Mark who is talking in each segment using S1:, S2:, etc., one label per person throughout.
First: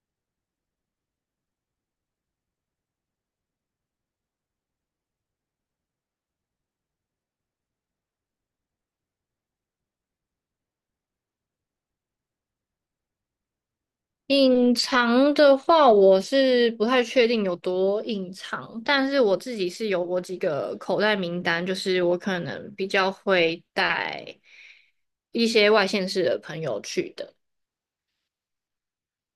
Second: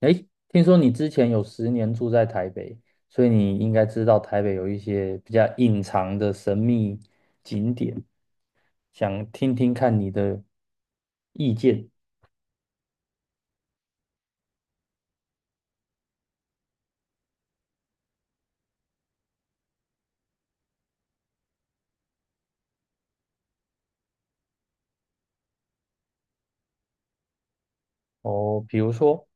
S1: 哎，听说你之前有10年住在台北，所以你应该知道台北有一些比较隐藏的神秘景点，想听听看你的意见
S2: 隐藏的话，我是不太确定有多隐藏，但是我自己是有我几个口袋名单，就是我可能比较会带一些外县市的朋友去的。
S1: 哦。比如说，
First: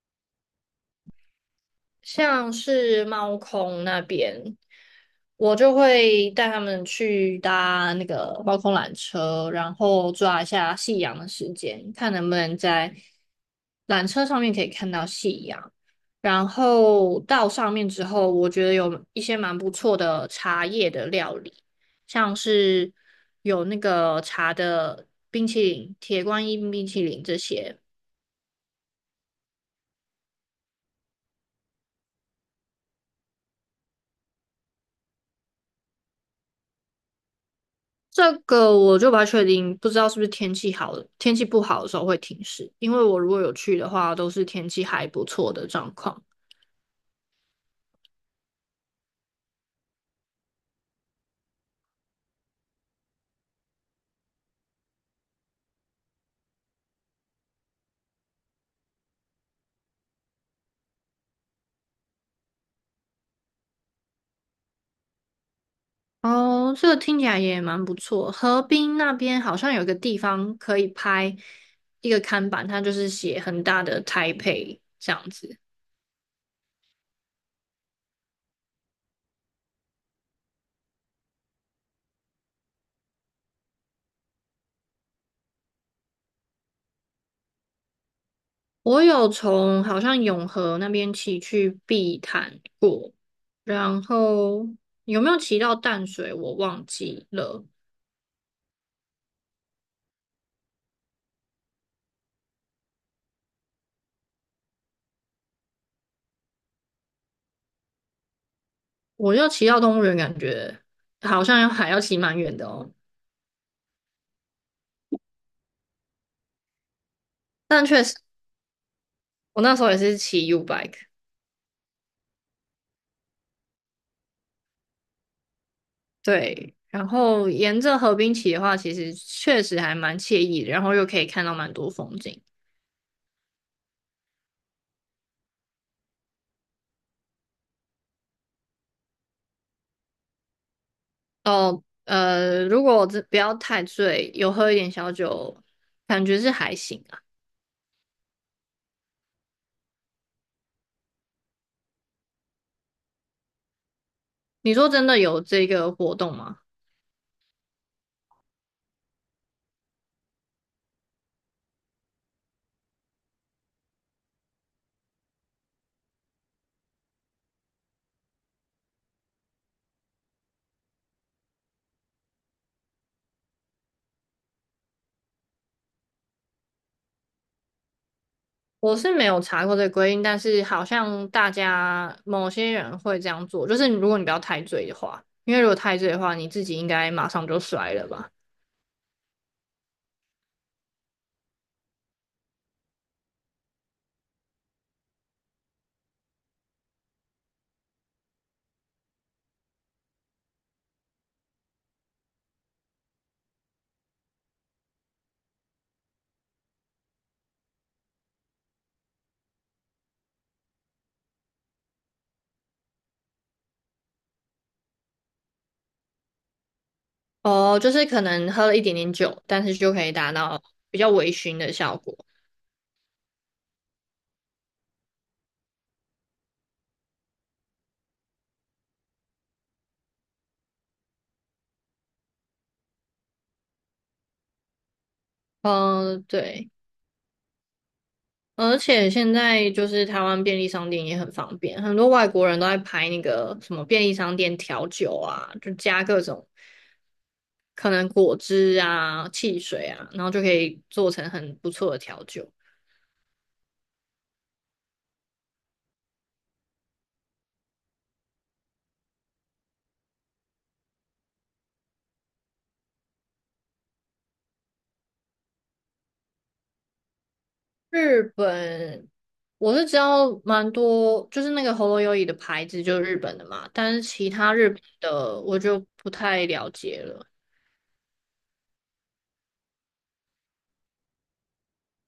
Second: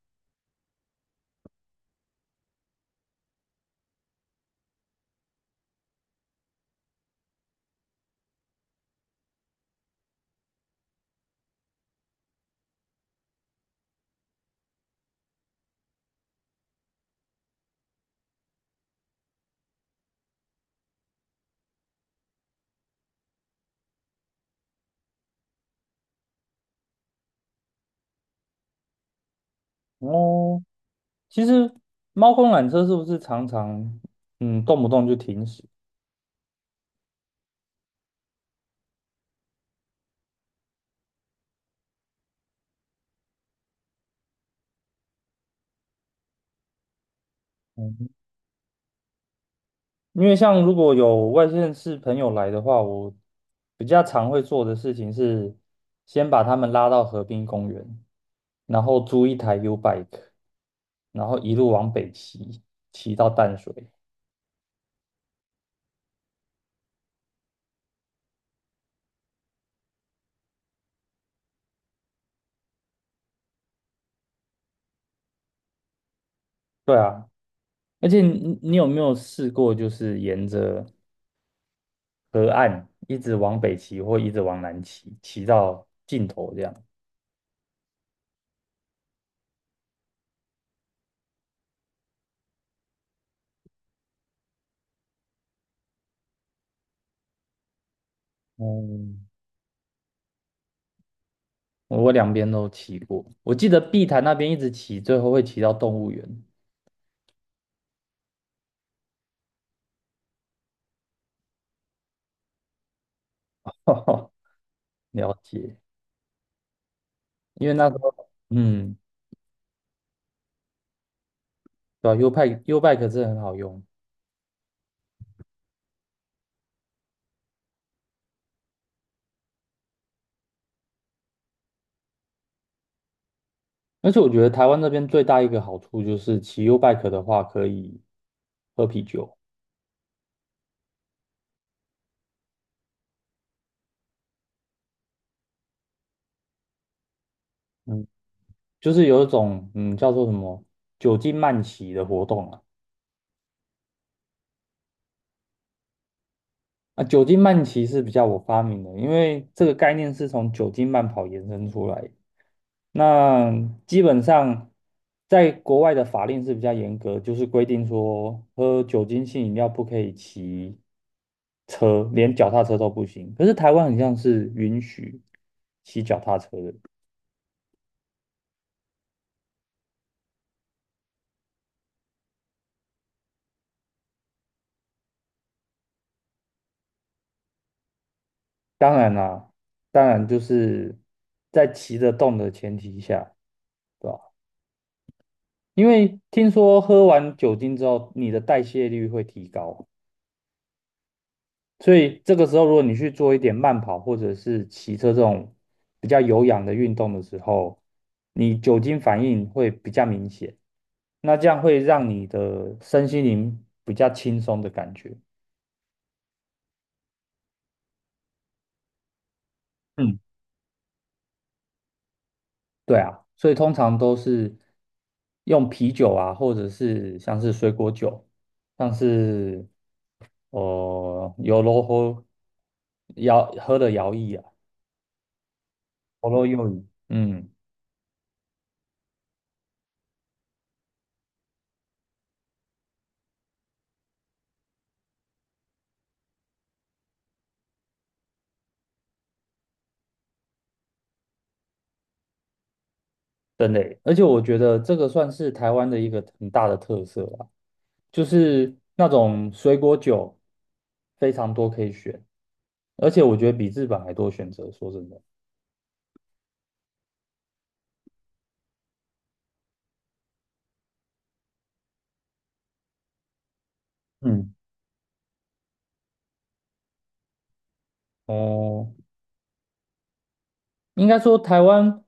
S2: 像是猫空那边，我就会带他们去搭那个猫空缆车，然后抓一下夕阳的时间，看能不能在缆车上面可以看到夕阳。然后到上面之后，我觉得有一些蛮不错的茶叶的料理，像是有那个茶的冰淇淋、铁观音冰淇淋这些。
S1: 哦，其实猫空缆车是不是常常动不动就停驶？
S2: 这个我就不太确定，不知道是不是天气好的，天气不好的时候会停驶。因为我如果有去的话，都是天气还不错的状况。
S1: 嗯，因为像如果有外县市朋友来的话，我比较常会做的事情是先把他们拉到河滨公园。然后租一台 U bike，然后一路往北骑，骑到淡水。
S2: 哦，这个听起来也蛮不错。河滨那边好像有一个地方可以拍一个看板，它就是写很大的台北这样子。
S1: 对啊，而且你有没有试过，就是沿着河岸一直往北骑，或一直往南骑，骑到尽头这样？
S2: 我有从好像永和那边骑去碧潭过，然后有没有骑到淡水我忘记了。
S1: 哦，我两边都骑过。我记得碧潭那边一直骑，最后会骑到动物园。
S2: 我要骑到动物园，感觉好像要还要骑蛮远的哦。
S1: 了解，因为
S2: 但
S1: 那时
S2: 确
S1: 候，
S2: 实，
S1: 嗯，
S2: 我那时候也是骑 U bike，
S1: 对啊，U bike 是很好用。
S2: 对。然后沿着河滨骑的话，其实确实还蛮惬意的，然后又可以看到蛮多风景。
S1: 而且我觉得台湾这边最大一个好处就是骑 U bike 的话可以喝啤酒，
S2: 哦，如果这不要太醉，有喝一点小酒，感觉是还行啊。
S1: 嗯，就是有一种叫做什么酒精慢骑的活动啊。
S2: 你说真的有这个活动吗？
S1: 啊，酒精慢骑是比较我发明的，因为这个概念是从酒精慢跑延伸出来的，那基本上在国外的法令是比较严格，就是规定说喝酒精性饮料不可以骑车，连脚踏车都不行。可是台湾很像是允许骑脚踏车的。
S2: 我是没有查过这个规定，但是好像大家某些人会这样做，就是如果你不要太醉的话，因为如果太醉的话，你自己应该马上就摔了吧？
S1: 当然啦，当然就是在骑得动的前提下，对吧？因为听说喝完酒精之后，你的代谢率会提高，所以这个时候如果你去做一点慢跑或者是骑车这种比较有氧的运动的时候，你酒精反应会比较明显，那这样会让你的身心灵比较轻松的感觉。
S2: 哦，就是可能喝了一点点酒，但是就可以
S1: 嗯。
S2: 达到比较微醺的效果。
S1: 对啊，所以通常都是用啤酒啊，或者是像是水果酒，像是哦，有罗喝摇喝的摇曳啊，
S2: 嗯，
S1: 喉咙
S2: 对，
S1: 用语，
S2: 而且现在就是台湾便利商店也很方便，很多外国人都在拍那个什么便利商店调酒啊，就加各种可能果汁啊、汽水啊，然后就可以做成很不错的调酒。
S1: 真的耶，而且我觉得这个算是台湾的一个很大的特色啊，就是那种水果酒非常多可以选，而且我觉得比日本还多选择，说真的，
S2: 日本，我是知道蛮多，就是那个喉咙优椅的牌子就是日本的嘛，但是其他
S1: 嗯，
S2: 日本的我就不太了解了。
S1: 哦，应该说台湾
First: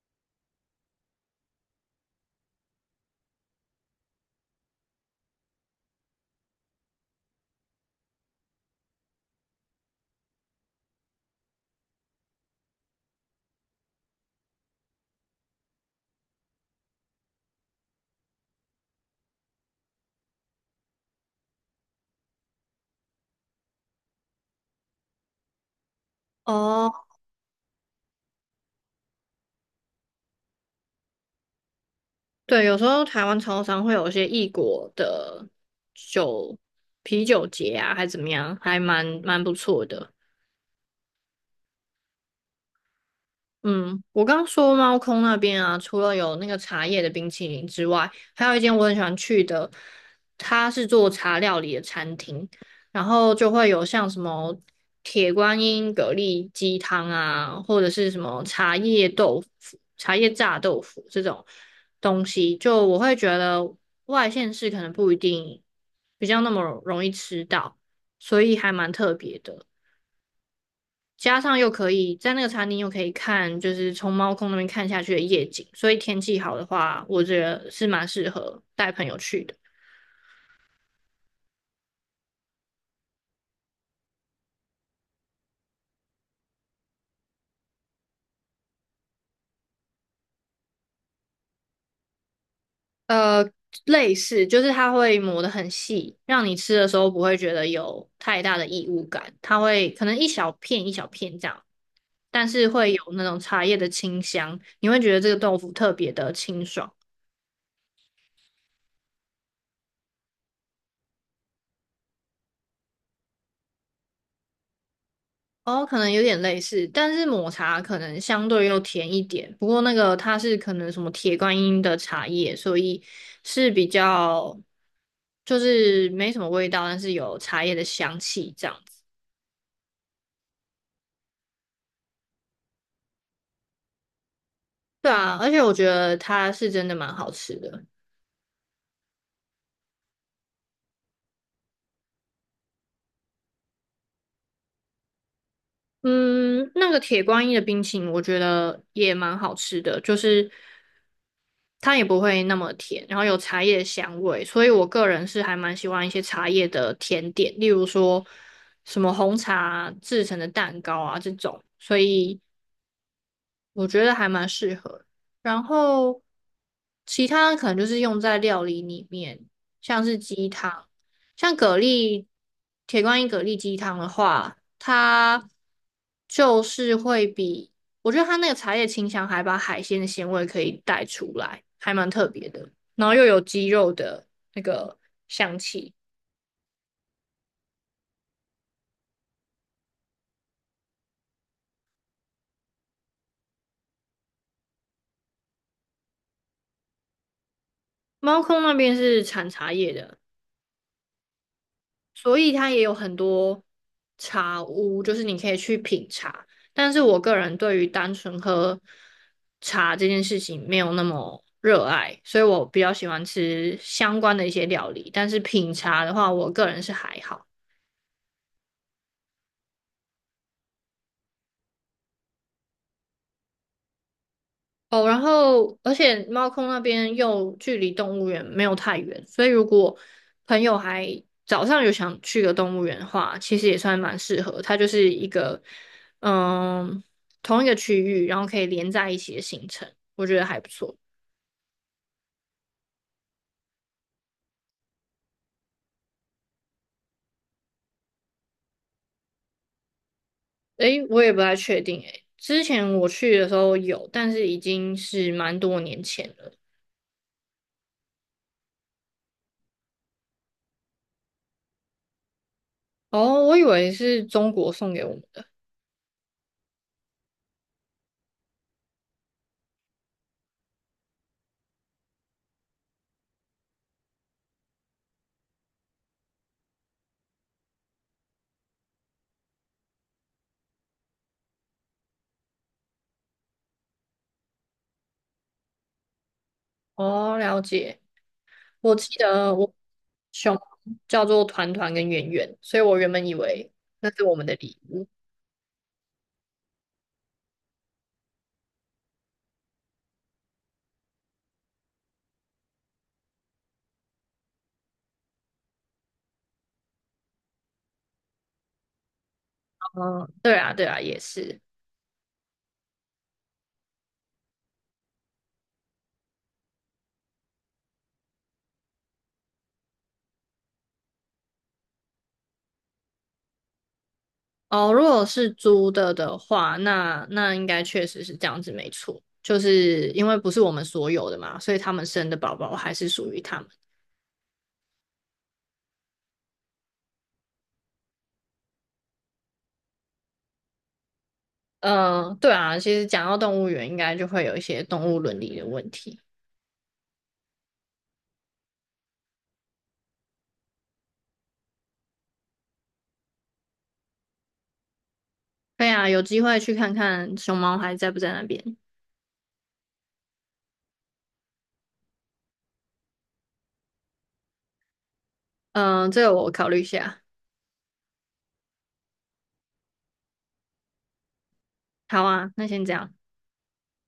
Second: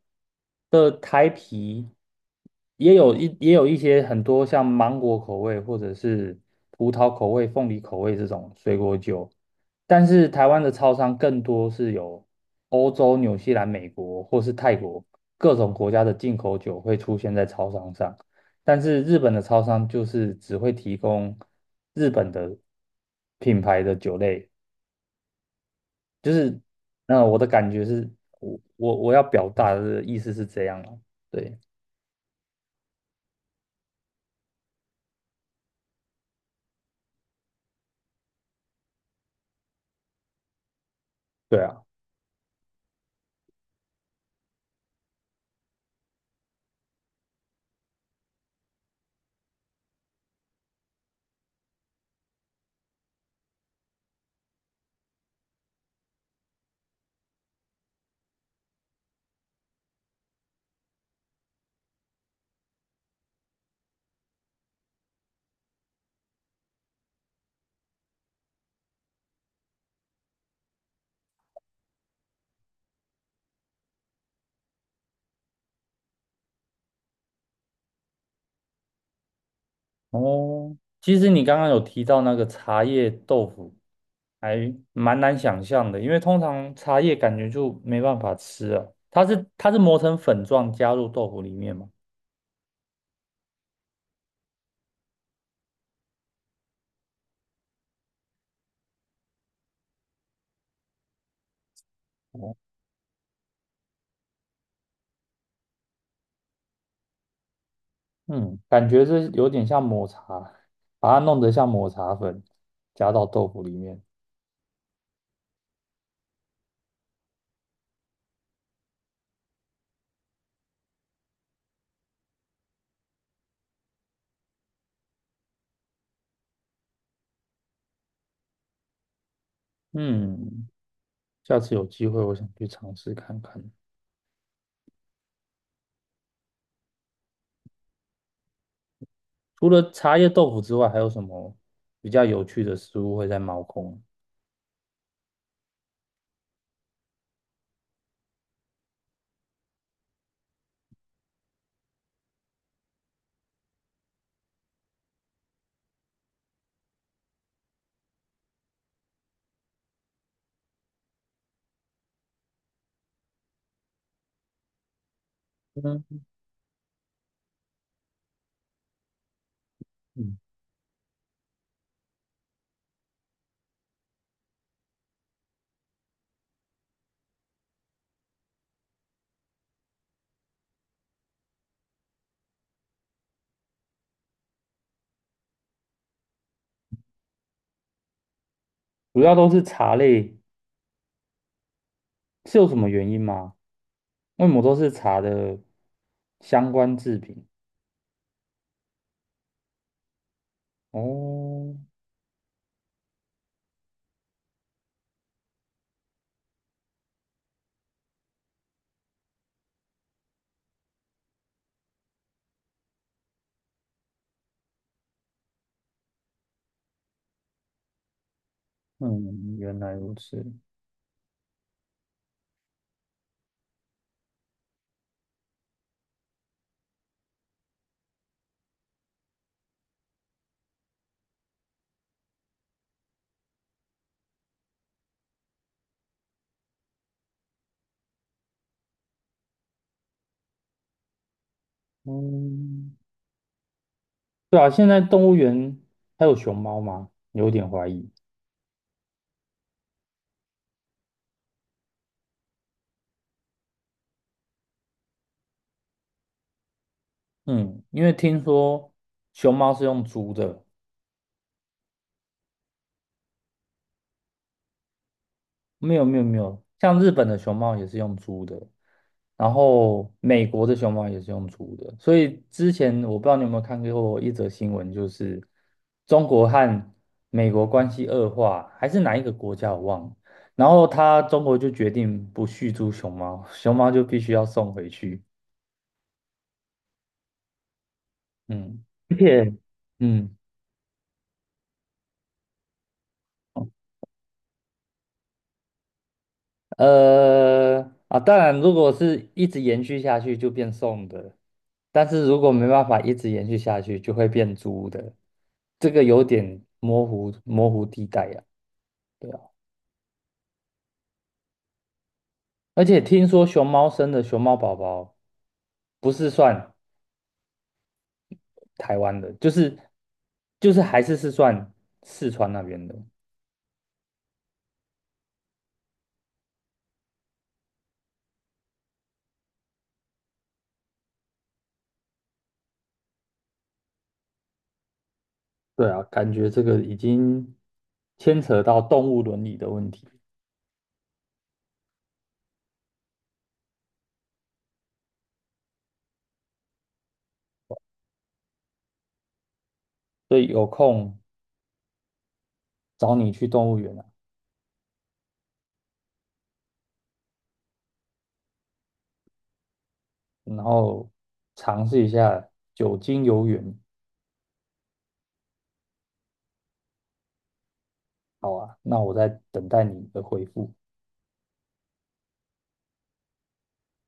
S1: 的台啤也有一些很多像芒果口味或者是葡萄口味、凤梨口味这种水果酒，但是台湾的超商更多是有欧洲、纽西兰、美国或是泰国各种国家的进口酒会出现在超商上，但是日本的超商就是只会提供日本的品牌的酒类。就是
S2: 哦，
S1: 那我的感觉是，我要表达的意思是这样啊，对
S2: 对，有时候台湾超商会有一些异国的酒啤酒节啊，还怎么样，还蛮不错的。
S1: 对啊，
S2: 嗯，我刚刚说猫空那边啊，除了有那个茶叶的冰淇淋之外，还有一间我很喜欢去的，它是做茶料理的餐厅，然后就会有像什么铁观音蛤蜊鸡汤啊，或者是什么茶叶豆腐、茶叶炸豆腐这种东西，就我会觉得外县市可能不一定比较那么容易吃到，所以还蛮特别的。加上又可以在那个餐厅又可以看，就是从猫空那边看下去的夜景，所以天气好的话，我觉得是蛮适合带朋友去的。
S1: 哦，其实你刚刚有提到那个茶叶豆腐，还蛮难想象的，因为通常茶叶感觉就没办法吃啊，它是磨成粉状加入豆腐里面嘛，
S2: 呃，类似就是它会磨得很细，让你吃的时候不会觉得有太大的异物感，它会可能一小片一小片这样，但
S1: 哦，
S2: 是会有那种茶叶的清香，你会觉得这个豆腐特别的清爽。
S1: 嗯，感觉是有点像抹茶，把它弄得像抹茶粉加到豆腐里面，
S2: 哦，可能有点类似，但是抹茶可能相对又甜一点。不过那个它是可能什么铁观音的茶叶，所以是比较就是没什么味道，但是有茶叶的香气这样子。
S1: 嗯，下次有机会我想去尝试看看。
S2: 对啊，而且我觉得它是真的蛮好吃的。
S1: 除了茶叶豆腐之外，还有什么比较有趣的食物会在猫空？
S2: 嗯，那个铁观音的冰淇淋我觉得也蛮好吃的，就是它也不会那么甜，然后有茶叶的香味，所以我个人是还蛮喜欢一些茶叶的甜点，例如说什么红茶制成的蛋糕啊这种，所以我觉得还蛮适合。然后
S1: 嗯，
S2: 其他可能就是用在料理里面，像是
S1: 嗯，
S2: 鸡汤，像蛤蜊铁观音蛤蜊鸡汤的话，它就是会比我觉得它那个茶叶清香还把海鲜的鲜味可以带出来，还蛮特别的。然后又有鸡肉的那个香气。
S1: 主要都是茶类，是有什么原因吗？为什么都是茶的相关制品？
S2: 猫空那边是产茶叶的，
S1: 哦，
S2: 所以它也有很多茶屋，就是你可以去品茶。但是我个人对于单纯喝茶这件事情没有那么热爱，所以我比较喜欢吃相关的一些料理。但是品茶的话，我个人是还好。
S1: 嗯，原来如此。
S2: 哦，然后而且猫空那边又距离动物园没有太远，所以如果朋友还早上有想去个动物园的话，其实也算蛮适合。它就是一个嗯同一个区域，然后可以连在一起的行程，我觉得还不错。
S1: 嗯，对啊，现在动物园还有熊猫吗？有点怀疑。
S2: 诶，我也不太确定诶，之前我去的时候有，但是已经是蛮多年前了。
S1: 嗯，因为听说熊猫是用租的，
S2: 哦，我以为是中国送给我们的。
S1: 没有没有没有，像日本的熊猫也是用租的，然后美国的熊猫也是用租的，所以之前我不知道你有没有看过一则新闻，就是中国和美国关系恶化，还是哪一个国家我忘了，然后他中国就决定不续租熊猫，熊猫就必须要送回去，
S2: 哦，了解。
S1: 嗯，
S2: 我
S1: 而
S2: 记
S1: 且
S2: 得我
S1: 嗯。
S2: 熊叫做团团跟圆圆，所以我原本以为那是我们的礼物。
S1: 呃，当然，如果是一直延续下去就变送的，但是如果没办法一直延续下去，就会变租的，这个有点模糊地带呀，对啊，
S2: 嗯，对啊，对啊，也是。
S1: 而且听说熊猫生的熊猫宝宝不是算台湾的，就是还是算四川那边的。
S2: 哦，如果是租的的话，那应该确实是这样子，没错。就是因为不是我们所有的嘛，所以他们生的宝宝还是属于他们。
S1: 对啊，感觉这个已经牵扯到动物伦理的问题，
S2: 嗯，对啊，其实讲到动物园，应该就会有一些动物伦理的问题。
S1: 所以有空找你去动物园啊。
S2: 对啊，有机会去看看熊猫还在不在那边。
S1: 然后尝试一下酒精游泳。
S2: 嗯，这个我考虑一下。
S1: 好啊，那我在等待你的回复。
S2: 好啊，那先这样。